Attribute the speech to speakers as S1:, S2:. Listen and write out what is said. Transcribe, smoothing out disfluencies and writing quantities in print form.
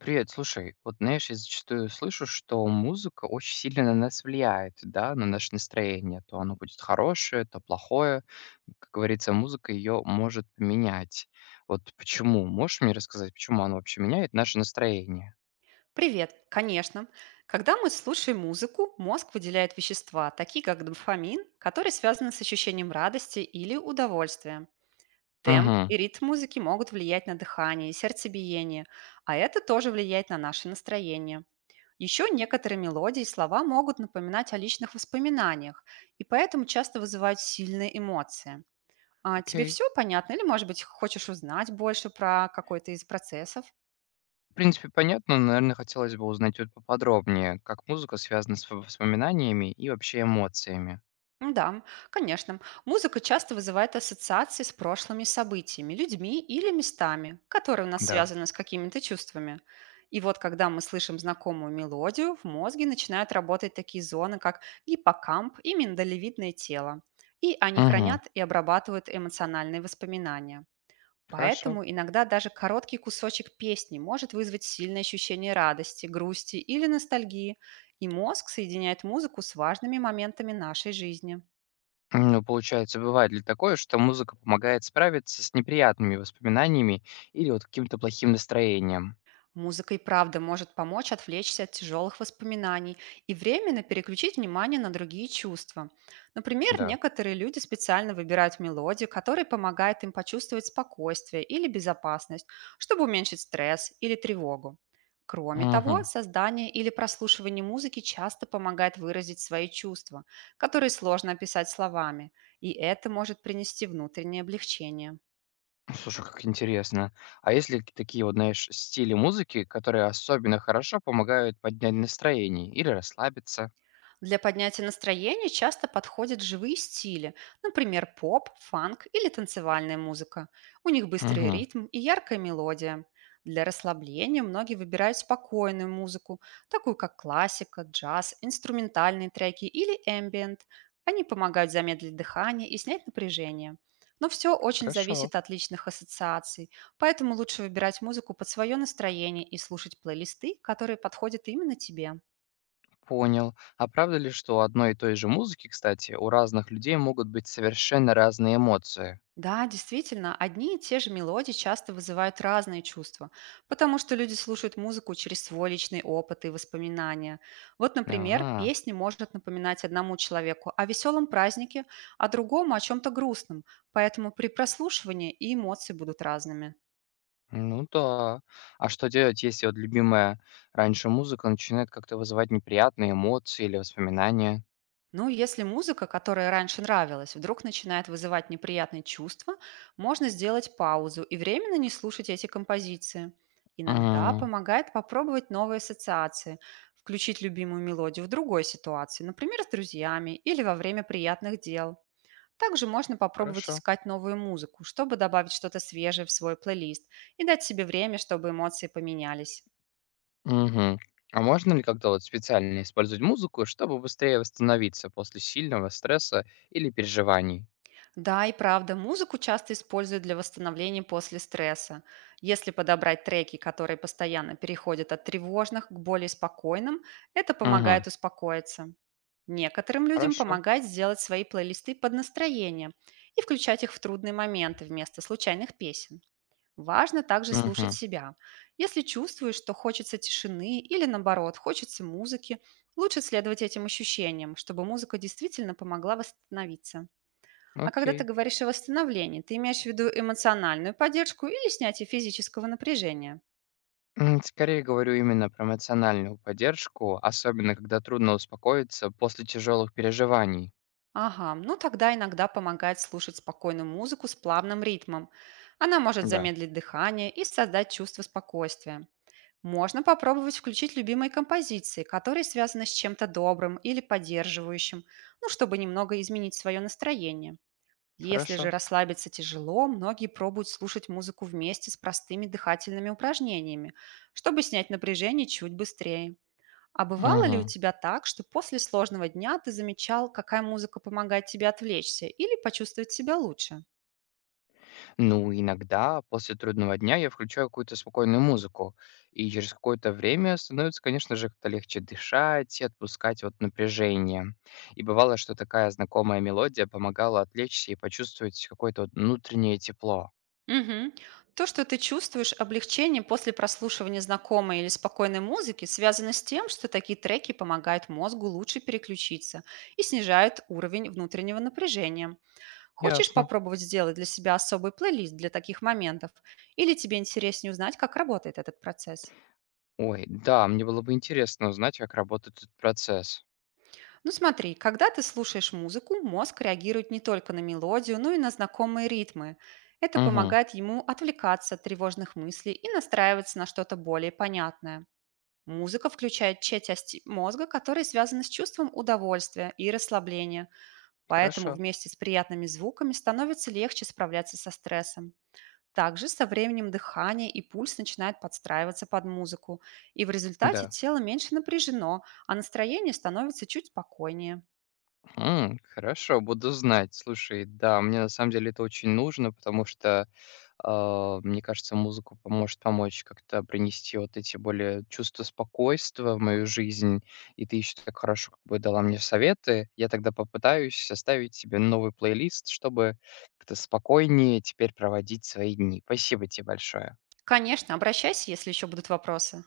S1: Привет, слушай, вот знаешь, я зачастую слышу, что музыка очень сильно на нас влияет, да, на наше настроение. То оно будет хорошее, то плохое. Как говорится, музыка ее может менять. Вот почему? Можешь мне рассказать, почему она вообще меняет наше настроение?
S2: Привет, конечно. Когда мы слушаем музыку, мозг выделяет вещества, такие как дофамин, которые связаны с ощущением радости или удовольствия. Темп
S1: Угу,
S2: и ритм музыки могут влиять на дыхание и сердцебиение, а это тоже влияет на наше настроение. Еще некоторые мелодии и слова могут напоминать о личных воспоминаниях, и поэтому часто вызывают сильные эмоции. А тебе
S1: окей.
S2: все понятно или, может быть, хочешь узнать больше про какой-то из процессов?
S1: В принципе, понятно, но, наверное, хотелось бы узнать вот поподробнее, как музыка связана с воспоминаниями и вообще эмоциями.
S2: Да, конечно. Музыка часто вызывает ассоциации с прошлыми событиями, людьми или местами, которые у нас
S1: Да.
S2: связаны с какими-то чувствами. И вот когда мы слышим знакомую мелодию, в мозге начинают работать такие зоны, как гиппокамп и миндалевидное тело. И они
S1: Угу,
S2: хранят и обрабатывают эмоциональные воспоминания.
S1: хорошо.
S2: Поэтому иногда даже короткий кусочек песни может вызвать сильное ощущение радости, грусти или ностальгии, и мозг соединяет музыку с важными моментами нашей жизни.
S1: Ну, получается, бывает ли такое, что музыка помогает справиться с неприятными воспоминаниями или вот каким-то плохим настроением?
S2: Музыка и правда может помочь отвлечься от тяжелых воспоминаний и временно переключить внимание на другие чувства. Например,
S1: Да.
S2: некоторые люди специально выбирают мелодию, которая помогает им почувствовать спокойствие или безопасность, чтобы уменьшить стресс или тревогу. Кроме
S1: Мгм.
S2: того, создание или прослушивание музыки часто помогает выразить свои чувства, которые сложно описать словами, и это может принести внутреннее облегчение.
S1: Слушай, как интересно. А есть ли такие вот, знаешь, стили музыки, которые особенно хорошо помогают поднять настроение или расслабиться?
S2: Для поднятия настроения часто подходят живые стили, например, поп, фанк или танцевальная музыка. У них быстрый
S1: Угу.
S2: ритм и яркая мелодия. Для расслабления многие выбирают спокойную музыку, такую как классика, джаз, инструментальные треки или эмбиент. Они помогают замедлить дыхание и снять напряжение. Но все очень
S1: Хорошо.
S2: зависит от личных ассоциаций, поэтому лучше выбирать музыку под свое настроение и слушать плейлисты, которые подходят именно тебе.
S1: Понял. А правда ли, что у одной и той же музыки, кстати, у разных людей могут быть совершенно разные эмоции?
S2: Да, действительно, одни и те же мелодии часто вызывают разные чувства, потому что люди слушают музыку через свой личный опыт и воспоминания. Вот, например,
S1: А.
S2: песня может напоминать одному человеку о веселом празднике, а другому о чем-то грустном, поэтому при прослушивании и эмоции будут разными.
S1: Ну да. А что делать, если вот любимая раньше музыка начинает как-то вызывать неприятные эмоции или воспоминания?
S2: Ну, если музыка, которая раньше нравилась, вдруг начинает вызывать неприятные чувства, можно сделать паузу и временно не слушать эти композиции. Иногда
S1: М,
S2: помогает попробовать новые ассоциации, включить любимую мелодию в другой ситуации, например, с друзьями или во время приятных дел. Также можно попробовать
S1: Хорошо.
S2: искать новую музыку, чтобы добавить что-то свежее в свой плейлист и дать себе время, чтобы эмоции поменялись.
S1: Мгм. А можно ли как-то вот специально использовать музыку, чтобы быстрее восстановиться после сильного стресса или переживаний?
S2: Да, и правда, музыку часто используют для восстановления после стресса. Если подобрать треки, которые постоянно переходят от тревожных к более спокойным, это
S1: Мгм.
S2: помогает успокоиться. Некоторым людям
S1: Хорошо.
S2: помогает сделать свои плейлисты под настроение и включать их в трудные моменты вместо случайных песен. Важно также слушать
S1: Мгм.
S2: себя. Если чувствуешь, что хочется тишины или наоборот, хочется музыки, лучше следовать этим ощущениям, чтобы музыка действительно помогла восстановиться. А когда ты
S1: Окей.
S2: говоришь о восстановлении, ты имеешь в виду эмоциональную поддержку или снятие физического напряжения?
S1: Скорее говорю именно про эмоциональную поддержку, особенно когда трудно успокоиться после тяжелых переживаний.
S2: Ага, ну тогда иногда помогает слушать спокойную музыку с плавным ритмом. Она может
S1: Да.
S2: замедлить дыхание и создать чувство спокойствия. Можно попробовать включить любимые композиции, которые связаны с чем-то добрым или поддерживающим, ну, чтобы немного изменить свое настроение. Если же
S1: Хорошо.
S2: расслабиться тяжело, многие пробуют слушать музыку вместе с простыми дыхательными упражнениями, чтобы снять напряжение чуть быстрее. А бывало ли у
S1: Мгм.
S2: тебя так, что после сложного дня ты замечал, какая музыка помогает тебе отвлечься или почувствовать себя лучше?
S1: Ну, иногда после трудного дня я включаю какую-то спокойную музыку, и через какое-то время становится, конечно же, как-то легче дышать и отпускать вот напряжение. И бывало, что такая знакомая мелодия помогала отвлечься и почувствовать какое-то вот внутреннее тепло.
S2: Мгм. То, что ты чувствуешь облегчение после прослушивания знакомой или спокойной музыки, связано с тем, что такие треки помогают мозгу лучше переключиться и снижают уровень внутреннего напряжения. Хочешь
S1: Ясно.
S2: попробовать сделать для себя особый плейлист для таких моментов? Или тебе интереснее узнать, как работает этот процесс?
S1: Ой, да, мне было бы интересно узнать, как работает этот процесс.
S2: Ну смотри, когда ты слушаешь музыку, мозг реагирует не только на мелодию, но и на знакомые ритмы. Это
S1: Угу,
S2: помогает ему отвлекаться от тревожных мыслей и настраиваться на что-то более понятное. Музыка включает часть мозга, которая связана с чувством удовольствия и расслабления, поэтому
S1: хорошо.
S2: вместе с приятными звуками становится легче справляться со стрессом. Также со временем дыхание и пульс начинают подстраиваться под музыку, и в результате
S1: Да.
S2: тело меньше напряжено, а настроение становится чуть спокойнее.
S1: Хорошо, буду знать. Слушай, да, мне на самом деле это очень нужно, потому что мне кажется, музыку поможет помочь как-то принести вот эти более чувства спокойствия в мою жизнь. И ты еще так хорошо как бы дала мне советы. Я тогда попытаюсь составить себе новый плейлист, чтобы как-то спокойнее теперь проводить свои дни. Спасибо тебе большое.
S2: Конечно, обращайся, если еще будут вопросы.